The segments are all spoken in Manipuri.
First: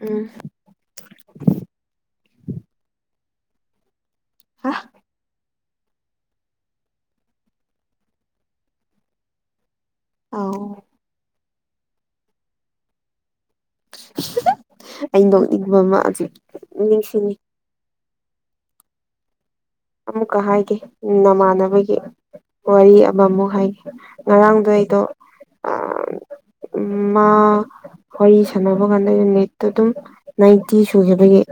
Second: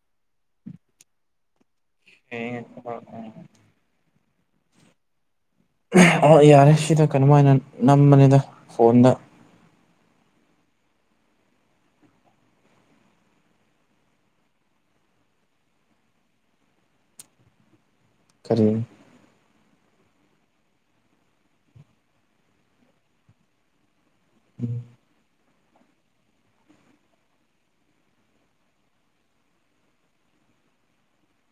ꯎꯝ ꯍ ꯍꯥ ꯑ ꯌꯥꯔꯦ ꯁꯤꯗ ꯀꯩꯅꯝ ꯍꯥꯏꯅ ꯅꯝꯕꯅꯤꯗ ꯐꯣꯟꯗ ꯑꯥꯎ ꯑ ꯅꯣꯛꯅꯤꯡꯕ ꯑꯃ ꯍꯧꯛ ꯅꯤꯡꯁꯤꯡꯉ ꯀꯔꯤ ꯑꯃꯨꯛꯀ ꯍꯥꯏꯒꯦ ꯅꯃꯥꯟꯅꯕꯒꯤ ꯋꯥꯔꯤ ꯑꯃꯃꯨꯛ ꯍꯥꯏꯒꯦ ꯉꯔꯥꯡꯗꯣ ꯑꯩꯗꯣ ꯎ ꯃꯥ ꯋꯥꯔꯤ ꯁꯥꯟꯅꯕ ꯀꯥꯟꯗ ꯌ ꯃꯤꯠꯇꯣ ꯑꯗꯨꯝ ꯅꯥꯏꯟꯇꯤ ꯁꯨꯈꯤꯕꯒꯤ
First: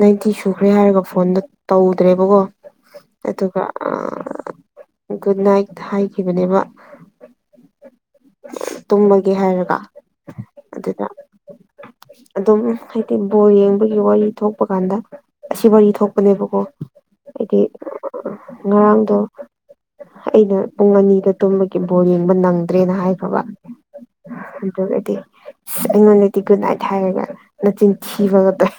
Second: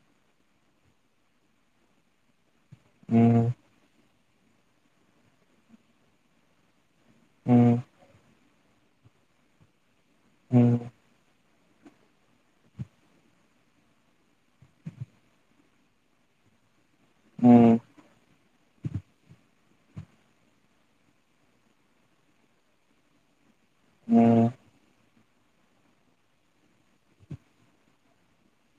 ꯅꯥꯏꯟꯇꯤ ꯁꯨꯈ꯭ꯔꯦ ꯍꯥꯏꯔꯒ ꯐꯣꯟꯗꯣ ꯇꯧꯗ꯭ꯔꯦꯕꯀꯣ ꯎꯝ ꯑꯗꯨꯒ ꯒꯨꯗ ꯅꯥꯏꯠ ꯍꯥꯏꯈꯤꯕꯅꯦꯕ ꯎꯝ ꯇꯨꯝꯃꯒꯦ ꯍꯥꯏꯔꯒ ꯎꯝ ꯑꯗꯨꯗ ꯑꯗꯨꯝ ꯍꯥꯏꯗꯤ ꯕꯣꯔ ꯌꯦꯡꯕꯒꯤ ꯋꯥꯔꯤ ꯊꯣꯛꯄ ꯀꯥꯟꯗ ꯑꯁꯤ ꯋꯥꯔꯤ ꯊꯣꯛꯄꯅꯦꯕꯀꯣ ꯍꯥꯏꯗꯤ ꯎꯝ ꯉꯔꯥꯡꯗꯣ ꯑꯩꯅ ꯄꯨꯡ ꯑꯅꯤꯗ ꯇꯨꯝꯕꯒꯤ ꯕꯣꯔ ꯌꯦꯡꯕ ꯅꯪꯗ꯭ꯔꯦꯅ ꯍꯥꯏꯈꯕ ꯎꯝ ꯑꯗꯨꯗ ꯑꯗꯨꯗꯤ ꯑ ꯑꯩꯉꯣꯟꯗꯗꯤ ꯒꯨꯗ ꯅꯥꯏꯠ ꯍꯥꯏꯔꯒ ꯅꯆꯤꯟ ꯊꯤꯕꯒꯗꯣꯏ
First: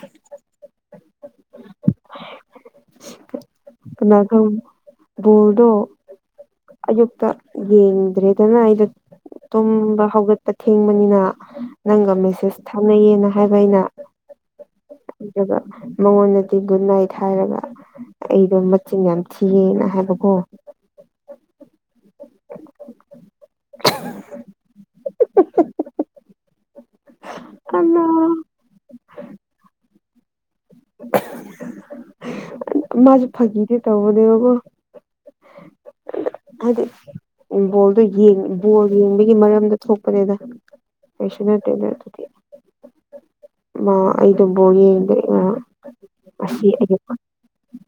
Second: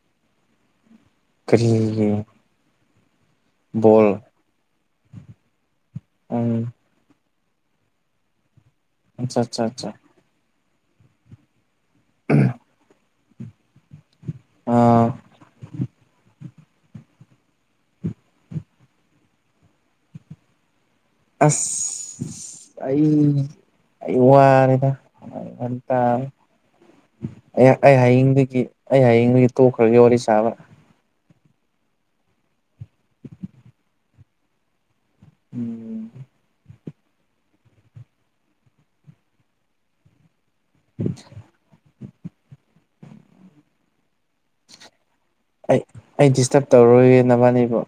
ꯀꯔꯤꯒꯤ ꯕꯣꯜ ꯅꯒꯥ ꯣꯜꯗꯣ ꯎꯝ ꯑꯌꯨꯛꯇꯛꯇ ꯌꯦꯡꯗ꯭ꯔꯦꯗꯅ ꯑꯩꯗ ꯑꯆꯥ ꯑꯆꯥ ꯑꯆꯥ ꯇꯨꯝꯕ ꯍꯧꯒꯠ ꯑꯊꯦꯡꯕꯅꯤꯅ ꯅꯪꯒ ꯃꯦꯁꯦꯁ ꯊꯥꯅꯩꯌꯦꯅ ꯍꯥꯏꯕ ꯑꯩꯅ ꯑꯥ ꯑꯗꯨꯒ ꯃꯉꯣꯟꯗꯗꯤ ꯒꯨꯗ ꯅꯥꯏꯠ ꯍꯥꯏꯔꯒ ꯑꯩꯗꯣ ꯃꯆꯤꯟ ꯌꯥꯝ ꯊꯤꯌꯦꯅ ꯍꯥꯏꯕꯀꯣ ꯑꯁ ꯑꯩ ꯑꯩ ꯋꯥꯔꯦꯗ ꯇ ꯑꯩ ꯑꯩ ꯑꯃ ꯍꯌꯦꯡꯗꯨꯗꯒꯤ ꯑꯩ ꯍꯌꯦꯡꯗꯨꯗꯒꯤ ꯇꯣꯛꯈ꯭ꯔꯒꯦ ꯋꯥꯔꯤ ꯁꯥꯕ꯭ꯔꯥ ꯃꯥꯁꯨꯦ ꯐꯥꯀꯤꯗꯤꯦ ꯇꯧꯕꯅꯦꯕꯀꯣ ꯎꯝ ꯍꯥꯏꯗꯤ ꯕꯣꯜꯗꯣ ꯕꯣꯜ ꯌꯦꯡꯕꯒꯤ ꯃꯔꯝꯗ ꯊꯣꯛꯄꯅꯦꯗ ꯐꯩꯁꯅꯠꯇꯦꯅꯗꯤ ꯑꯩ ꯑꯗꯨꯝꯕꯨꯥꯎ ꯌꯦꯡꯗ ꯑꯩ ꯑꯩ ꯑꯁꯤ ꯗꯤꯁꯇꯔꯕ ꯑꯩ ꯇꯧꯔꯔꯣꯏꯒꯦ ꯅꯕꯥꯅꯤꯕꯨ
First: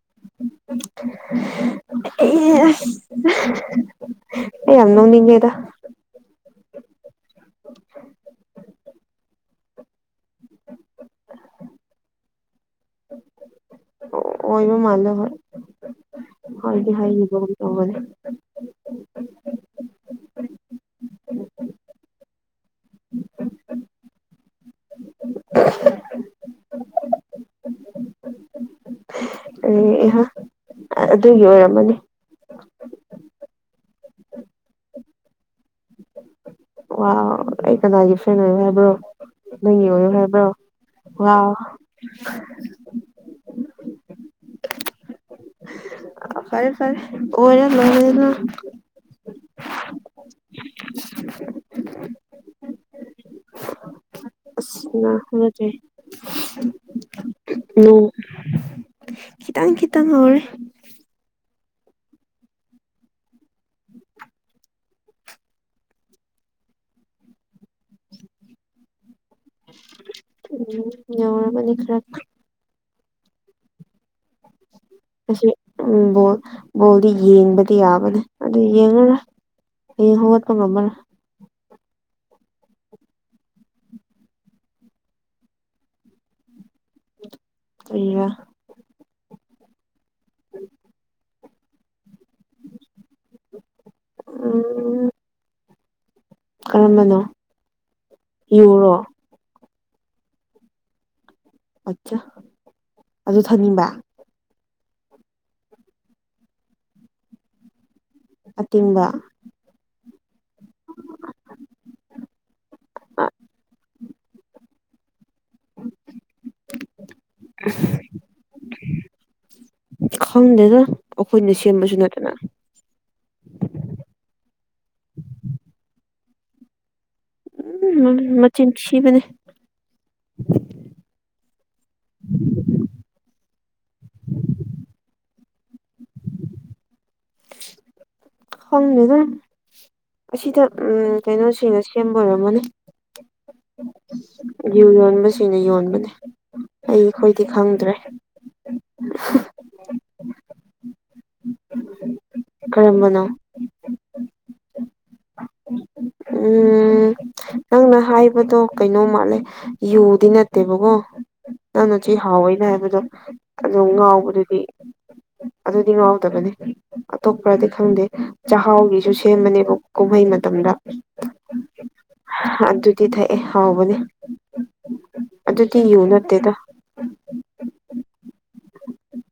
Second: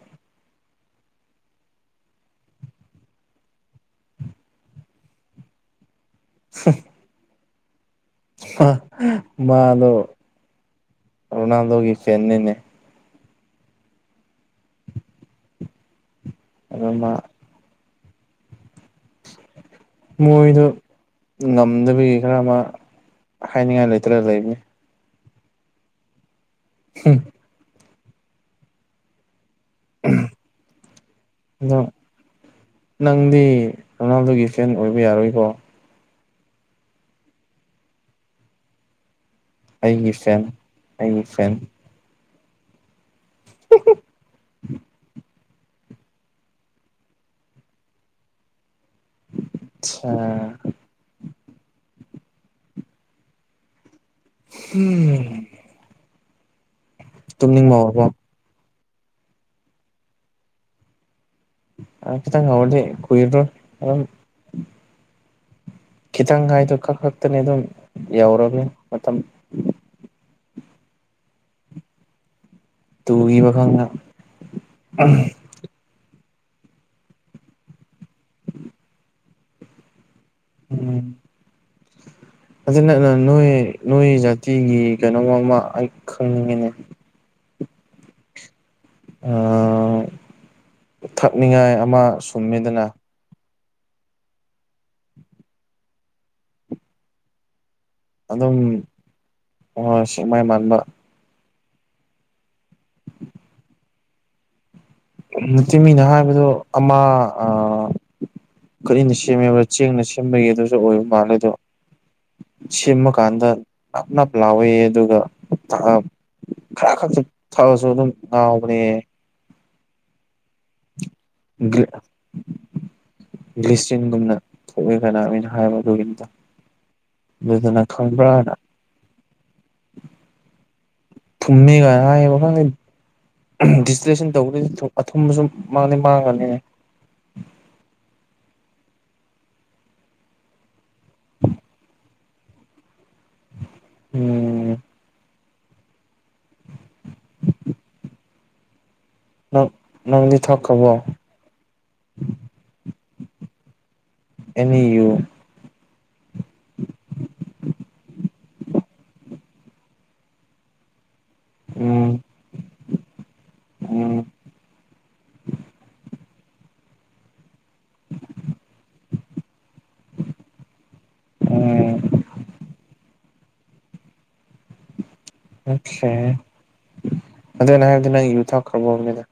ꯑꯦ ꯑꯦ ꯌꯥꯝꯅꯣꯅꯤꯡꯦꯗ [unintelligible] ꯎ ꯃꯥꯗꯣ ꯔꯣꯅꯥꯜꯗꯣꯒꯤ ꯆꯦꯟꯅꯩꯅꯦ ꯑꯣꯏꯕ ꯃꯜ ꯍ ꯑꯗꯣ ꯍꯗꯤ ꯃꯥ ꯍꯥꯏꯕꯦ ꯃꯣꯏꯗ ꯉꯝꯗꯕꯤꯒꯤ ꯈꯔ ꯑꯃ ꯍꯥꯏꯅꯤꯡꯉꯥꯏ ꯂꯩꯇ ꯂꯩ ꯂꯩꯕꯅꯤ ꯍꯝ ꯑꯦ ꯏꯍꯥ ꯑꯗꯨꯒꯤ ꯑꯗꯣ ꯑꯣꯏꯔꯝꯃꯅꯤ ꯅꯪꯗꯤ ꯔꯣꯅꯥꯜꯗꯣꯒꯤ ꯐꯦꯟ ꯑꯣꯏꯕ ꯌꯥꯔꯣꯏꯀꯣ ꯋꯥ ꯑꯩ ꯀꯗꯥ ꯌꯁꯅ ꯍꯥꯏꯕ꯭ꯔꯣ ꯅ ꯑꯣꯏꯣ ꯑꯩꯒꯤ ꯐꯦꯟ ꯍꯥꯏꯕ꯭ꯔꯣ ꯑꯩꯒꯤ ꯋꯥ ꯐꯦꯟ ꯐꯔꯦ ꯐꯔꯦ ꯑꯣꯔ ꯂꯅ ꯑꯆꯥ ꯎ ꯍꯠꯇꯦ ꯇꯨꯝꯅꯤꯡꯕꯕ ꯈꯤꯇꯪ ꯈꯤꯇꯪ ꯍꯧꯔꯦ ꯑꯦꯇꯪꯗꯤ ꯀꯏꯔꯣ ꯑ ꯈꯤꯇꯪ ꯍꯥꯏꯗꯣ ꯈꯔ ꯈꯛꯇꯅꯤ ꯑꯗꯨꯝ ꯌꯧꯔꯒꯅꯤ ꯃꯇꯝ ꯎꯝ ꯌꯥꯎꯔꯕꯨꯅꯤ ꯈꯔ ꯇꯨꯒꯤ ꯋꯥꯈꯪꯅ ꯑꯁ ꯎꯝꯣꯜ ꯕꯣꯜꯗꯤ ꯌꯦꯡꯕꯗꯤ ꯌꯥꯕꯅꯦ ꯑꯗꯨ ꯌꯦꯡꯉꯔ ꯍ ꯍ ꯇ ꯃꯃꯔ [unintelligible] ꯑꯗꯨ ꯅ ꯅꯣꯏ ꯅꯣꯏ ꯖꯥꯇꯤꯒꯤ ꯀꯩꯅꯣ ꯑꯃ ꯑꯩ ꯈꯪꯅꯤꯡꯉꯤꯅꯦ ꯑꯌꯥ ꯑ ꯀꯛꯅꯤꯡꯉꯥꯏ ꯑꯃ ꯁꯨꯝꯃꯦꯗꯅ ꯑ [unintelligible] [inaudible] ꯀꯔꯝꯕꯅꯣ ꯑꯗꯨꯝ ꯌꯨꯔꯣ ꯁꯦꯛꯃꯥꯏ ꯃꯥꯟꯕ ꯑꯆꯥ ꯑꯗꯨ ꯊꯅꯤꯡꯕ ꯆꯃꯤꯅ ꯍꯥꯏꯕꯗꯣ ꯑꯃ ꯑꯇꯤꯡꯕ ꯀꯔꯤꯅ ꯁꯦꯝꯃꯦꯕ꯭ꯔꯥ ꯆꯦꯡꯅ ꯁꯦꯝꯕꯒꯤ ꯑꯗꯨꯁꯨ ꯑꯣꯏꯕ ꯃꯥꯜꯂꯦ ꯑꯗꯣ ꯁꯤꯃꯀꯥꯟꯗꯞꯅ ꯄꯂꯑꯣ ꯑꯗꯨꯒ ꯈꯔ ꯈꯛꯇ ꯊꯛꯑꯁꯨ ꯑꯗꯨꯝ ꯉꯥꯎꯕꯅꯦ ꯈꯪꯗꯦꯅ ꯑꯩꯈꯣꯏꯅ ꯁꯦꯝꯕꯁꯨ ꯅꯠꯇꯅ ꯂꯤꯁꯟꯒꯨꯝꯅ ꯊꯣꯛꯑꯦ ꯀꯅꯥꯅ ꯍꯥꯏꯕ ꯑꯗꯨꯒꯤꯇ ꯎꯝ ꯃꯆꯤꯟ ꯁꯤꯕꯅꯦ ꯊꯨꯝꯃꯤꯒꯕ ꯗꯤꯖꯤꯇꯂꯦꯁꯟ ꯇꯧꯕꯗꯗꯤ ꯑꯊꯨꯝꯕꯁꯨ ꯃꯥꯡꯅꯤ ꯃꯥꯡꯒꯅꯤ ꯍꯪ ꯃꯦꯗꯥꯝ ꯑꯁꯤꯗ ꯎ ꯀꯩꯅꯣꯁꯤꯅ ꯁꯦꯝꯕ ꯑꯣꯏꯔꯝꯃꯣꯅꯦ ꯎꯝ ꯌꯨ ꯌ [inaudible] ꯁꯤꯅ ꯌꯣꯟꯕꯅꯦ ꯑꯩ ꯑꯩꯈꯣꯏꯗꯤ ꯈꯪꯗ꯭ꯔꯦ ꯅꯪ ꯅꯪ ꯊꯣꯛ ꯀꯕ ꯎꯝꯝꯝ ꯑꯌꯣ ꯎꯝ ꯅꯪꯅ ꯍꯥꯏꯕꯗꯣ ꯀꯩꯅꯣ ꯃꯥꯜꯂꯦ ꯌꯨꯗꯤ ꯅꯠꯇꯦꯕꯀꯣ ꯅꯪꯅꯆꯦ ꯎꯝ ꯍꯥꯎꯋꯦꯅꯦ ꯍꯥꯏꯕꯗꯣ ꯀꯩꯅꯣꯝ ꯎꯝ ꯉꯥꯎꯕꯗꯨꯗꯤ ꯑꯗꯨꯗꯤ ꯉꯥꯎꯗꯕꯅꯦ ꯑꯇꯣꯞꯄꯗꯤ ꯈꯪꯗꯦ ꯆꯥꯛꯍꯥꯎꯒꯤꯁꯨ ꯁꯦꯝꯕꯅꯦꯕ ꯀꯨꯝꯍꯩ ꯃꯇꯝꯗ ꯎꯝ ꯑꯗꯨꯗꯤ ꯊꯩ ꯑꯦ ꯍꯕꯅꯦ ꯑ ꯑꯗꯨꯗ ꯅꯍꯗꯅ ꯌꯨ ꯊꯥꯎ ꯈꯕꯣꯅꯤꯗ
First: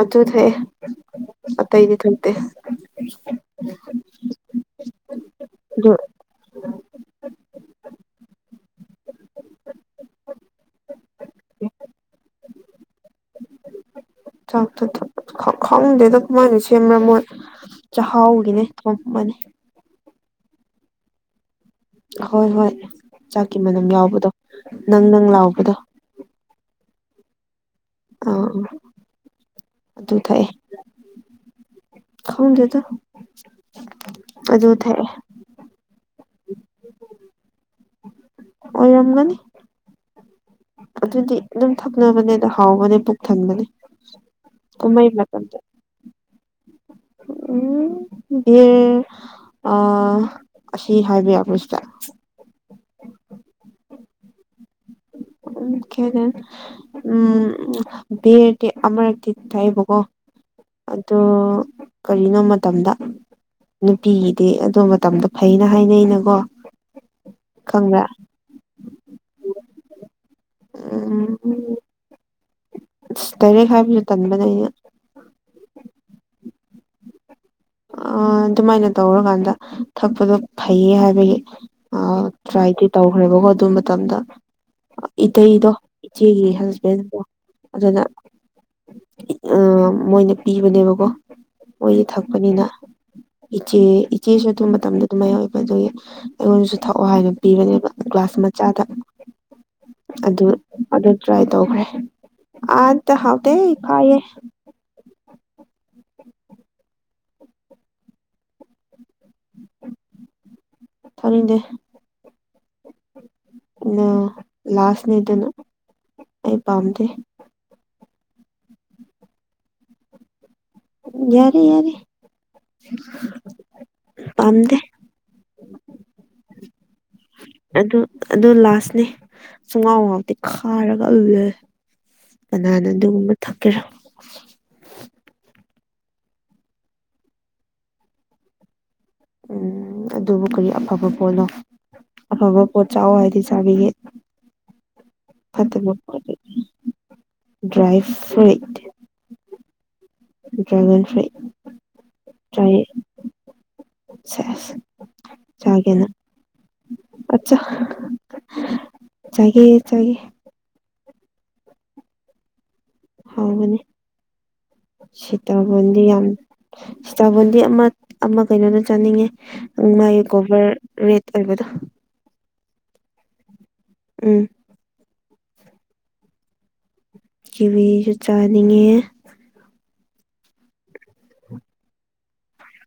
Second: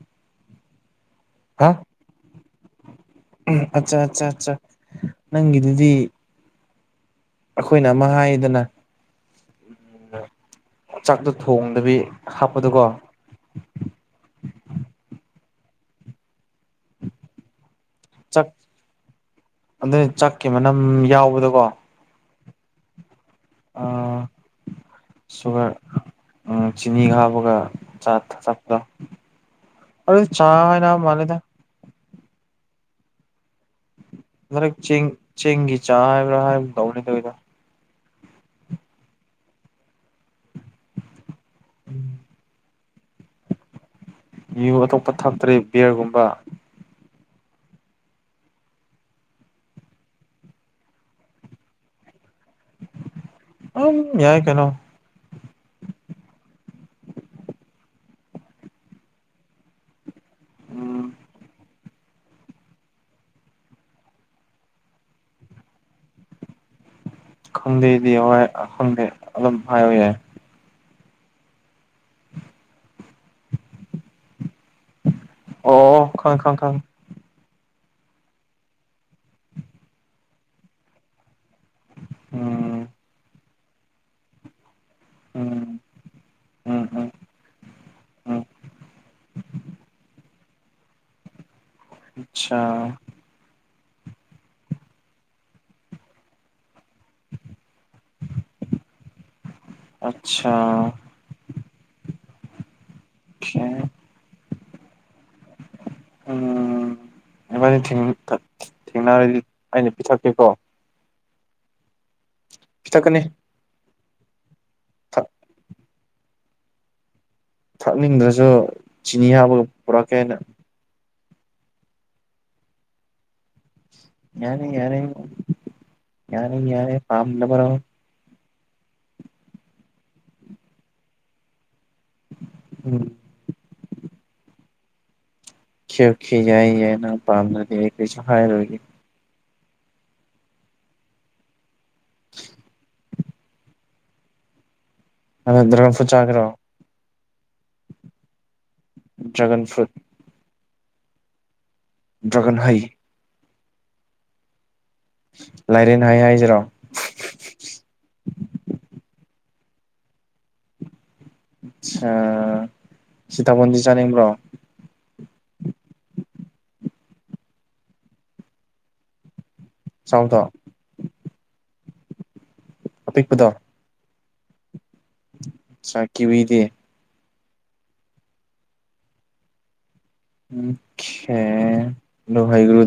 ꯑꯗꯨ ꯊꯦ ꯍꯥ ꯑꯇꯩ ꯏꯗꯤ ꯊꯇꯦ ꯎꯝ ꯑꯠꯆꯥ ꯑꯠꯆꯥ ꯑꯠꯆꯥ ꯑꯗꯨ ꯅꯪꯒꯤꯗꯨꯗꯤ ꯑꯩꯈꯣꯏꯅ ꯑꯃ ꯍꯥꯏꯗꯅ ꯆꯥꯛꯇꯣ ꯊꯣꯡꯗꯕꯤ ꯍꯥꯞꯄꯗꯨꯀꯣ ꯆꯥꯛ ꯈꯗꯦꯗ ꯀꯃꯥꯏꯅꯁꯤ ꯃꯔ ꯃꯣꯟ ꯆꯥꯛꯍꯥꯎꯒꯤꯅꯦ ꯊꯝ ꯑꯃꯅꯤꯅꯤ ꯀꯦ ꯃꯅꯝ ꯌꯥꯎꯕꯗꯀꯣ ꯑ ꯍꯣꯏ ꯍꯣꯏ ꯆꯥꯛꯀꯤ ꯃꯅꯝ ꯌꯥꯎꯕꯗꯣ ꯅꯪ ꯅꯪ ꯂꯥꯎꯕꯗꯣ ꯆꯤꯅꯤ ꯍꯥꯞꯄꯒ ꯆꯥꯛ ꯊ ꯑꯥ ꯑꯥ ꯆꯗ ꯆꯥ ꯍꯅ ꯃꯥꯜꯂꯤꯦꯗ ꯈꯥꯎꯟꯗꯦꯇ ꯍꯟꯗꯛ ꯆꯦꯡ ꯆꯦꯡꯒꯤ ꯆꯥ ꯍꯥꯏꯕ꯭ꯔꯥ ꯍꯥꯏꯕ ꯇꯧꯅꯦ ꯇꯗ ꯑꯣꯏ ꯌꯥꯝꯝꯒꯅꯤ ꯇꯞ ꯊꯪꯗꯦ ꯌꯨ ꯑꯇꯣꯞꯄ ꯊꯇ꯭ꯔꯦ ꯕꯤꯌꯔꯒꯨꯝꯕ ꯎꯝ ꯌꯦꯦ ꯑ [inaudible] ꯁ ꯍꯥꯏ ꯑꯕꯁꯥ ꯑ ꯌꯥꯏ ꯀꯩꯅꯣ ꯎ ꯀꯦꯅꯦ ꯎꯝ ꯔꯗꯤ ꯑꯃꯔꯛꯇꯤ ꯇꯥꯏꯕꯀꯣ ꯎꯝ ꯑꯗꯣ ꯀꯔꯤꯅꯣ ꯃꯇꯝꯗ ꯅꯨꯄꯤꯒꯤꯗꯤ ꯑꯗꯨ ꯃꯇꯝꯗꯣ ꯐꯩꯅ ꯍꯥꯏꯅꯩꯅꯀꯣ ꯈꯪꯕ꯭ꯔꯥ ꯈꯟꯗꯦꯗꯤ ꯍ ꯈꯟꯗꯦ ꯑꯞ ꯍꯥꯏꯥꯏ ꯑꯣꯏ ꯌꯥꯦ ꯎꯝ ꯇꯔꯦ ꯍꯥꯏꯕꯁꯨ ꯇꯟꯕꯅꯦ ꯑꯩꯅ ꯑ [unintelligible] [inaudible] ꯑ ꯑꯗꯨꯃꯥꯏꯅ ꯇꯧꯔꯀꯥꯟꯗ ꯊꯛꯄꯗꯣ ꯐꯩꯌꯦ ꯍꯥꯏꯕꯒꯤ ꯑ ꯎꯝ ꯇ꯭ꯔꯥꯏꯗꯤ ꯇꯧꯈ꯭ꯔꯦꯕꯀꯣ ꯑꯗꯨ ꯃꯇꯝꯗ ꯏꯇꯩꯗꯣ ꯎꯝ ꯏꯆꯦꯒꯤ ꯎꯝ ꯎꯝ ꯍꯁꯕꯦꯟꯗꯣ ꯑꯗꯨꯅ ꯎꯝ ꯑ ꯃꯣꯏꯅ ꯄꯤꯕꯅꯦꯕꯀꯣ ꯃꯣꯏꯗꯤ ꯑꯆꯥ ꯊꯛꯄꯅꯤꯅ ꯏꯆꯦ ꯏꯆꯦꯁꯨ ꯑꯗꯨꯕ ꯃꯇꯝꯗ ꯑꯗꯨꯝꯥꯏꯌꯎꯋꯦꯕ ꯑꯗꯨꯒꯤ ꯑꯩꯉꯣꯟꯁꯨ ꯊꯛꯑꯣ ꯍꯥꯏꯅ ꯄꯤꯕꯅꯦꯕ ꯒ꯭ꯂꯥꯁ ꯃꯆꯥꯗ ꯑꯗꯨ ꯑꯗꯨ ꯇ꯭ꯔꯥꯏ ꯇꯧꯈ꯭ꯔꯦ ꯑꯠꯇ ꯍꯥꯎ ꯇ ꯑꯣꯀꯦ ꯀꯥꯏꯌꯦ ꯎꯝ ꯏꯃꯅ ꯊꯦꯡꯅꯔꯗꯤ ꯑꯩꯅ ꯄꯤꯊꯛꯀꯦꯀꯣ ꯊꯔꯗꯦ ꯄꯤꯊꯛꯀꯅꯤ ꯑ ꯊꯛ ꯂꯥꯁꯅꯦꯗꯅ ꯑꯩ ꯄꯥꯝꯗꯦ ꯀꯛꯅꯤꯡꯗ꯭ꯔꯁꯨ ꯆꯤꯅꯤ ꯍꯥꯞꯄꯒ ꯄꯨꯔꯛꯀꯦ ꯍꯥꯏꯅ ꯌꯥꯔꯦ ꯌꯥꯔꯦ ꯌꯥꯅꯤ ꯄꯥꯝꯗꯦ ꯌꯥꯔ ꯌꯥ ꯌꯥꯔꯦ ꯐꯥꯝ ꯑꯗꯨ ꯑꯗꯨ ꯂꯥꯁꯅꯦ ꯁꯣꯡꯒꯥꯎ ꯉꯥꯎꯇꯤ ꯈꯥꯔꯒ ꯎꯂꯦ ꯀꯅꯥꯅ ꯎꯝ ꯑꯗꯨꯒꯨꯝꯕ ꯊꯛꯀꯦꯔꯣ ꯈꯈꯤ ꯌꯥꯏ ꯌꯥꯅ ꯄꯝꯅꯁꯨ ꯍꯥꯏ ꯎꯝ ꯑꯗꯨꯕꯨ ꯀꯔꯤ ꯑꯐꯕ ꯄꯣꯠꯂꯣ ꯑꯐꯕ ꯄꯣꯠ ꯆꯥꯎꯥꯑꯣ ꯍꯥꯏꯗꯤ ꯆꯥꯕꯤꯒꯦ ꯑ ꯗ꯭ꯔꯒ ꯐꯠꯇꯕ ꯐ ꯄꯣꯠ ꯆꯥꯒ꯭ꯔꯣ dry fruit dragon fruit dragon ꯐꯥꯏ ꯗ꯭ꯔꯒꯟ ꯍꯩ ꯁꯦ ꯂꯥꯏꯔꯦꯟ ꯆꯒꯦꯅ ꯍꯩ ꯍꯥꯏꯁꯤꯔꯣ ꯑꯆꯥ ꯆꯒꯦ ꯆꯒꯦ ꯑꯆꯥ ꯁꯤꯇꯥꯕꯟꯗꯤ ꯆꯅꯤꯡꯕ꯭ꯔꯣ ꯁꯤꯇꯕꯣꯟꯗꯤ ꯌꯥꯝ ꯁꯤꯇꯕꯣꯟꯗꯤ ꯑꯃ ꯑꯃ ꯀꯩꯅꯣꯗ ꯆꯥꯅꯤꯡꯉꯦ ꯃꯥꯒꯤ ꯆꯥꯎꯗꯣ ꯒꯣꯕꯔ ꯔꯦꯠ ꯑꯣꯏꯕꯗꯣ ꯑꯄꯤꯛꯄꯗꯣ ꯎꯝ ꯆꯀꯤꯕꯨꯗꯤ ꯀꯚꯁꯨ ꯆꯥꯅꯤꯡꯉꯦ ꯑꯦ ꯋꯥꯍꯤꯒꯨꯔꯨ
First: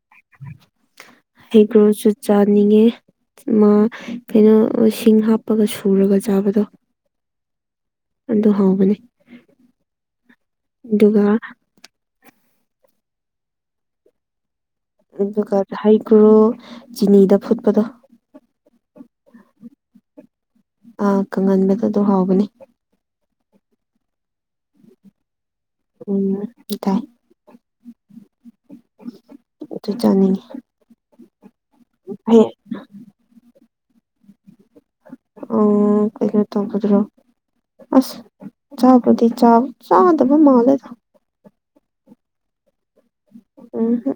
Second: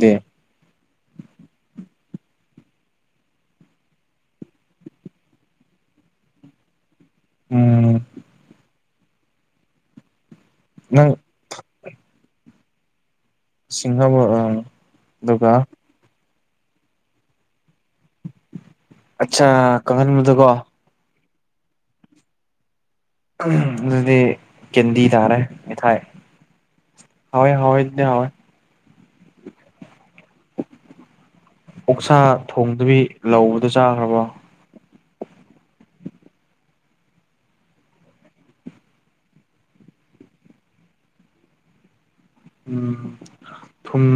ꯍꯩꯒ꯭ꯔꯣꯁꯨ ꯆꯥꯅꯤꯡꯉꯦ ꯃꯥ ꯀꯩꯅꯣ ꯁꯤꯡ ꯍꯥꯞꯄꯒ ꯁꯨꯔꯒ ꯆꯥꯕꯗꯣ ꯎꯝ ꯑꯗꯨ ꯍꯧꯕꯅꯦ ꯅꯪ ꯑꯗꯨꯒ ꯁꯤꯡꯍꯥꯕ ꯑ ꯑꯗꯨꯒ ꯍꯩꯀ꯭ꯔꯣ ꯆꯤꯅꯤꯗ ꯐꯨꯠꯄꯗꯣ ꯑꯆꯥ ꯀꯪꯍꯟꯕꯗꯀꯣ ꯑꯥ ꯀꯪꯍꯟꯕꯗ ꯑꯗꯨ ꯍꯥꯎꯕꯅꯤ ꯑꯗꯨꯗꯤ ꯀꯗꯤ ꯊꯔꯦ ꯃ ꯊꯥꯏ ꯎꯝ ꯇꯥꯏ ꯍ ꯍ ꯏ ꯍ ꯑꯗꯨ ꯆꯥꯅꯤꯡꯉ ꯑꯣꯛꯁꯥ ꯊꯣꯡꯗꯨꯕꯤ ꯂꯧꯕꯗ ꯆꯥꯈ꯭ꯔꯕꯣ ꯑꯣ ꯏꯩꯅ ꯇꯝꯕꯗꯔꯣ ꯑꯁ ꯆꯥꯕꯗꯤ ꯆꯥ ꯆꯥꯗꯕ ꯃꯥꯜꯦꯗ ꯎꯝ ꯊꯨꯝ ꯎꯝꯍꯨꯝ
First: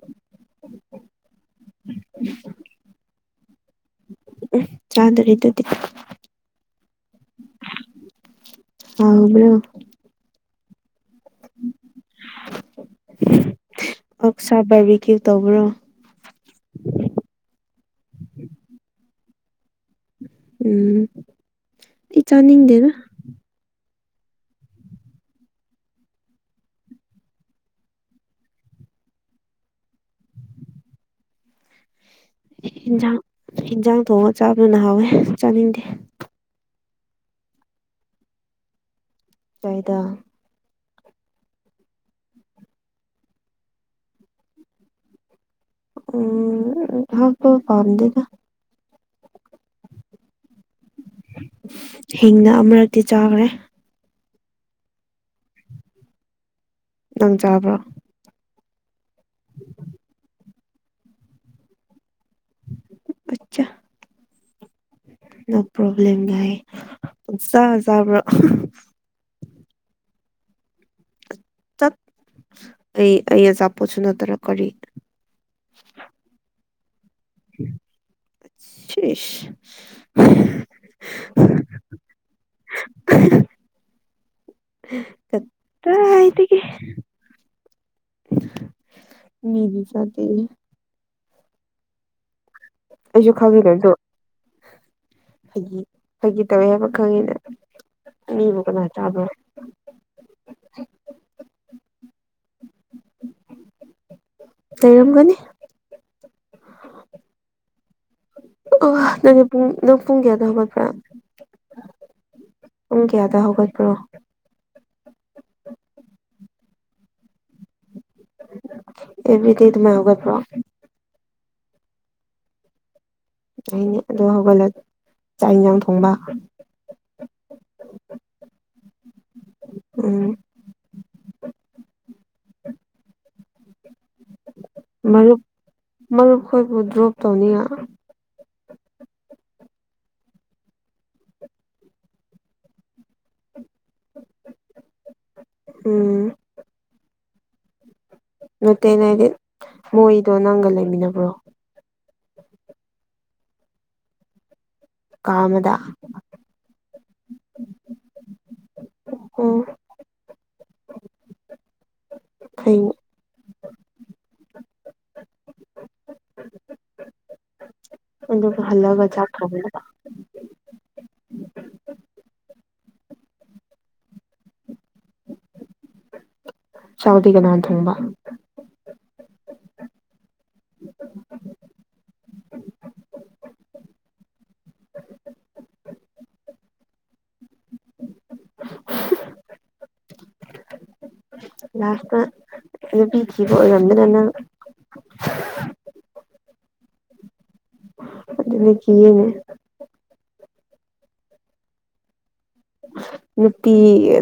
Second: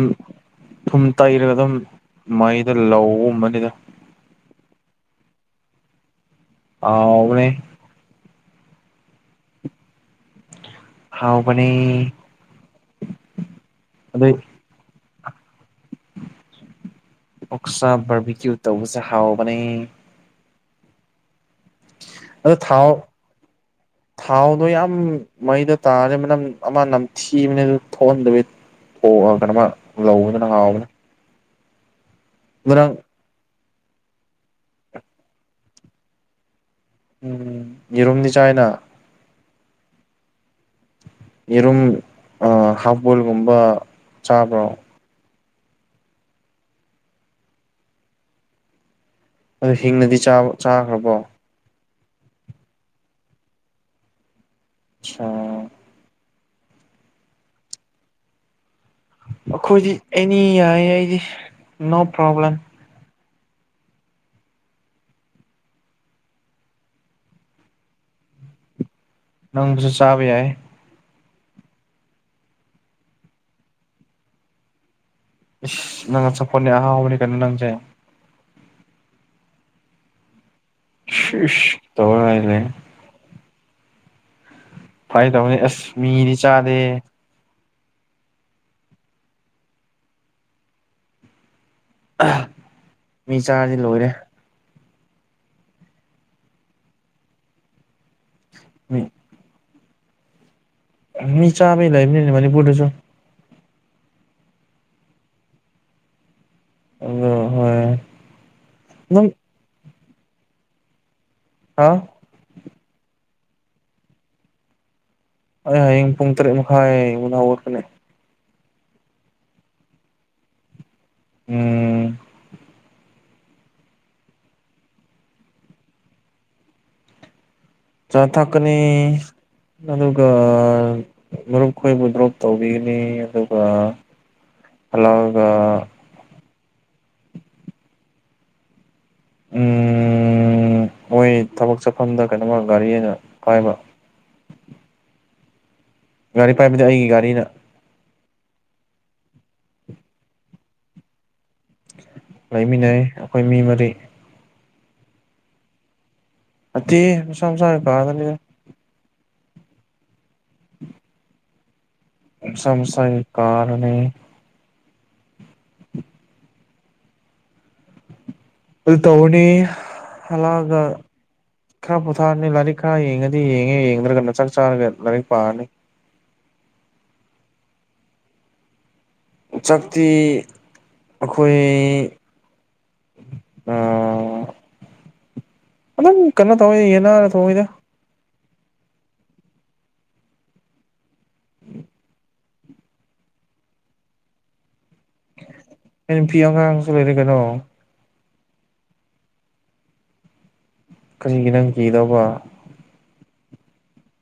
ꯊꯨꯝ ꯇꯩꯔꯒ ꯑꯗꯨꯝ ꯃꯩꯗ ꯂꯧꯒꯨꯝꯕꯅꯤ ꯎꯝ ꯆꯥꯗꯔꯤꯦ ꯑꯗꯨꯗꯤ ꯑꯥ ꯑꯣꯕꯅꯦ ꯍꯥꯎꯕ꯭ꯔꯣ ꯍꯥꯎꯥꯎꯕ ꯑꯗ ꯑꯣꯛꯁꯥ ꯕꯥꯔꯕꯤꯀ꯭ꯌꯨ ꯇꯧꯕ꯭ꯔꯣ ꯑꯣꯛꯁꯥ ꯕꯔꯕꯤꯀ꯭ꯌꯨ ꯇꯧꯕꯁꯦ ꯍꯥꯎꯕꯅꯦ ꯎꯝ ꯏ ꯑꯗꯣ ꯊꯥꯎ ꯆꯥꯅꯤꯡꯗꯦꯅ ꯊꯥꯎꯗꯣ ꯌꯥꯝ ꯃꯩꯗ ꯇꯥꯔꯦ ꯃꯅꯝ ꯑꯃ ꯅꯝꯊꯤꯕꯅꯦ ꯑꯗꯨ ꯊꯣꯛꯍꯟꯗꯕꯤ ꯑꯣ ꯀꯅ ꯃꯥ ꯂꯎꯗꯅꯉꯎꯕꯅ ꯭ꯔꯪ ꯏꯟꯁꯥꯡ ꯊꯣꯡꯉ ꯆꯥꯕꯗꯨꯅ ꯍꯥꯎꯋꯦ ꯆꯥꯅꯤꯡꯗꯦ ꯎꯝ ꯌꯦꯔꯨꯝꯅꯤ ꯆꯥꯏꯅ ꯆꯥꯗ ꯌꯦꯔꯨꯝ ꯑ ꯍꯥꯐꯕꯣꯜꯒꯨꯝꯕ ꯆꯥꯕ꯭ꯔꯣ ꯎꯝ ꯍ ꯄꯥꯔꯗꯗ ꯑꯗꯨ ꯍꯤꯡꯅꯗꯤ ꯆꯥꯈ꯭ꯔꯕꯣ ꯍꯤꯡꯅ ꯑꯃꯨꯔꯛꯇꯤ ꯆꯥꯈ꯭ꯔꯦ ꯑꯆꯥꯥ ꯅꯪ ꯆꯥꯕ꯭ꯔꯣ ꯑꯩꯈꯣꯏꯗꯤ ꯑꯦꯅꯤ ꯌꯥꯏ ꯑꯩꯗꯤ ꯅꯣ ꯄ꯭ꯔꯣꯕ꯭ꯂꯦꯝ ꯑꯆꯥ ꯅꯣ ꯄ꯭ꯔꯣꯕ꯭ꯂꯦꯝꯒꯥꯏ ꯄ ꯆꯥ ꯆꯥꯕ꯭ꯔꯣ ꯅꯪꯁꯨ ꯆꯥꯕ ꯌꯥ ꯌꯥꯏ ꯆꯠ ꯑꯩ ꯑꯩ ꯑꯆꯥꯄꯣꯠꯁꯨ ꯅꯠꯇꯅ ꯀꯔꯤ ꯅꯅꯥ ꯑ ꯆꯆꯥꯄꯣꯟꯅꯤ ꯑꯍ ꯍꯕꯅꯤ ꯀꯅ ꯅꯥꯡꯖꯩ ꯁꯤꯁ ꯇꯕꯔꯂꯦ ꯐꯥꯒꯤ ꯇꯧꯕꯅꯤ ꯆꯠꯇ ꯑꯁ ꯃꯤꯗꯤ ꯍꯥꯏꯇꯒꯤ ꯆꯥꯗꯦ ꯃꯤꯗꯨ ꯆ ꯑꯩꯁꯨ ꯃꯤ ꯆꯥꯗꯤ ꯂꯣꯏꯔꯦ ꯐꯒꯤ ꯐꯩꯒꯤ ꯇꯧꯋꯦ ꯍꯥꯏꯕ ꯈꯪꯉꯤꯗ ꯃꯤꯕꯨ ꯀꯅꯥ ꯃꯤ ꯆꯥꯕ꯭ꯔꯣ ꯃꯤ ꯆꯥꯕꯩ ꯂꯩꯅꯤ ꯃꯅꯤ ꯄꯨꯁꯨ ꯇꯩꯔꯝꯒꯅꯤ ꯑꯣ ꯍꯣꯏ ꯑꯣ ꯅꯪ ꯅꯪꯗꯤ ꯄꯨꯡ ꯅꯪ ꯄꯨꯡ ꯀꯌꯥꯗꯣ ꯍꯧꯒꯠꯄ꯭ꯔꯥ ꯍꯥ ꯄꯨꯡ ꯀꯌꯥꯗ ꯍꯧꯒꯠꯄ꯭ꯔꯣ ꯍ ꯍꯌꯦꯡ ꯄꯨꯡ ꯇꯔꯦꯠ ꯃꯈꯥꯏ ꯃꯅꯥ ꯑꯣꯠꯀꯅꯦ ꯑꯦꯕꯤꯗꯤ ꯇꯃꯥꯏ ꯍꯧꯒꯄ꯭ꯔꯣ ꯎꯝ ꯌꯥꯅꯤ ꯑꯗꯨ ꯍꯧꯒꯠꯂ ꯆꯥꯛ ꯌꯦꯟꯁꯥꯡ ꯊꯣꯡꯕ ꯆꯥ ꯊꯛꯀꯅꯤ ꯑꯗꯨꯒ ꯎꯝ ꯃꯔꯨꯞ ꯑꯩꯈꯣꯏꯕꯨ ꯗ꯭ꯔꯣꯞ ꯇꯧꯕꯤꯒꯅꯤ ꯑꯗꯨꯒ ꯍꯜꯂꯛꯑꯒ ꯑꯩꯈꯣꯏꯕꯨ ꯗ꯭ꯔꯣꯞ ꯇꯧꯅꯤ ꯎꯝ ꯍꯣꯏ ꯊꯕꯛ ꯆꯠꯐꯝꯗ ꯀꯩꯅꯣꯃ ꯒꯥꯔꯤ ꯑꯅ ꯄꯥꯏꯕ [unintelligible] ꯒꯥꯔꯤ ꯄꯥꯏꯕꯗꯤ ꯑꯩꯒꯤ ꯒꯥꯔꯤꯅ ꯅꯠꯇꯦꯅꯦ ꯍꯥꯏꯗꯤ ꯃꯣꯏꯗꯣ ꯅꯪꯒ ꯂꯩꯃꯤꯟꯅꯕ꯭ꯔꯣ ꯂꯩꯃꯤꯟꯅꯩ ꯑꯩꯈꯣꯏ ꯃꯤ ꯃꯔꯤ ꯀꯥꯃꯗ ꯑꯇꯩ ꯃꯁꯥ ꯃꯁꯥ ꯀꯗꯅꯤꯗ ꯑꯣ [unintelligible] ꯐꯩꯅꯦ ꯁꯁꯣꯏ ꯀꯥꯅꯤ ꯑ ꯑꯗꯨ ꯍꯜꯂꯕꯖꯆꯥ ꯇꯧꯔꯅꯤ ꯈꯕ ꯍꯜꯂꯛꯑꯒ ꯎꯝ ꯈꯔ ꯄꯣꯊꯥꯔꯅꯤ ꯂꯥꯏꯔꯤꯛ ꯈꯔ ꯌꯦꯡꯉꯗꯤ ꯌꯦꯡꯉꯦ ꯌꯦꯡꯗ꯭ꯔꯒꯅ ꯆꯥꯛ ꯆꯥꯔꯒ ꯂꯥꯏꯔꯤꯛ ꯄꯥꯔꯅꯤ ꯁꯥꯎꯗꯤ ꯀꯅꯥ ꯊꯪꯕ ꯆꯥꯛꯇꯤ ꯑꯩꯈꯣꯏ ꯑꯣ ꯑꯗꯨꯀꯟꯅꯣ ꯊꯧꯋꯤ ꯌꯦꯟꯅꯅ ꯊꯣꯡꯉꯤꯗ [unintelligible] ꯂꯥꯁꯇ ꯂꯕꯤꯈꯤꯕ ꯑꯣꯏ ꯌꯥꯝꯅꯤꯅ ꯅꯪ ꯑꯩ ꯅꯨꯄꯤ ꯑꯉꯥꯡꯁꯨ ꯂꯩꯔꯦ ꯀꯩꯅꯣ ꯑꯗꯨꯅ ꯀꯅꯦ ꯀꯔꯤꯒꯤ ꯅꯪ ꯀꯤꯗꯧꯕ ꯅꯨꯄꯤꯤ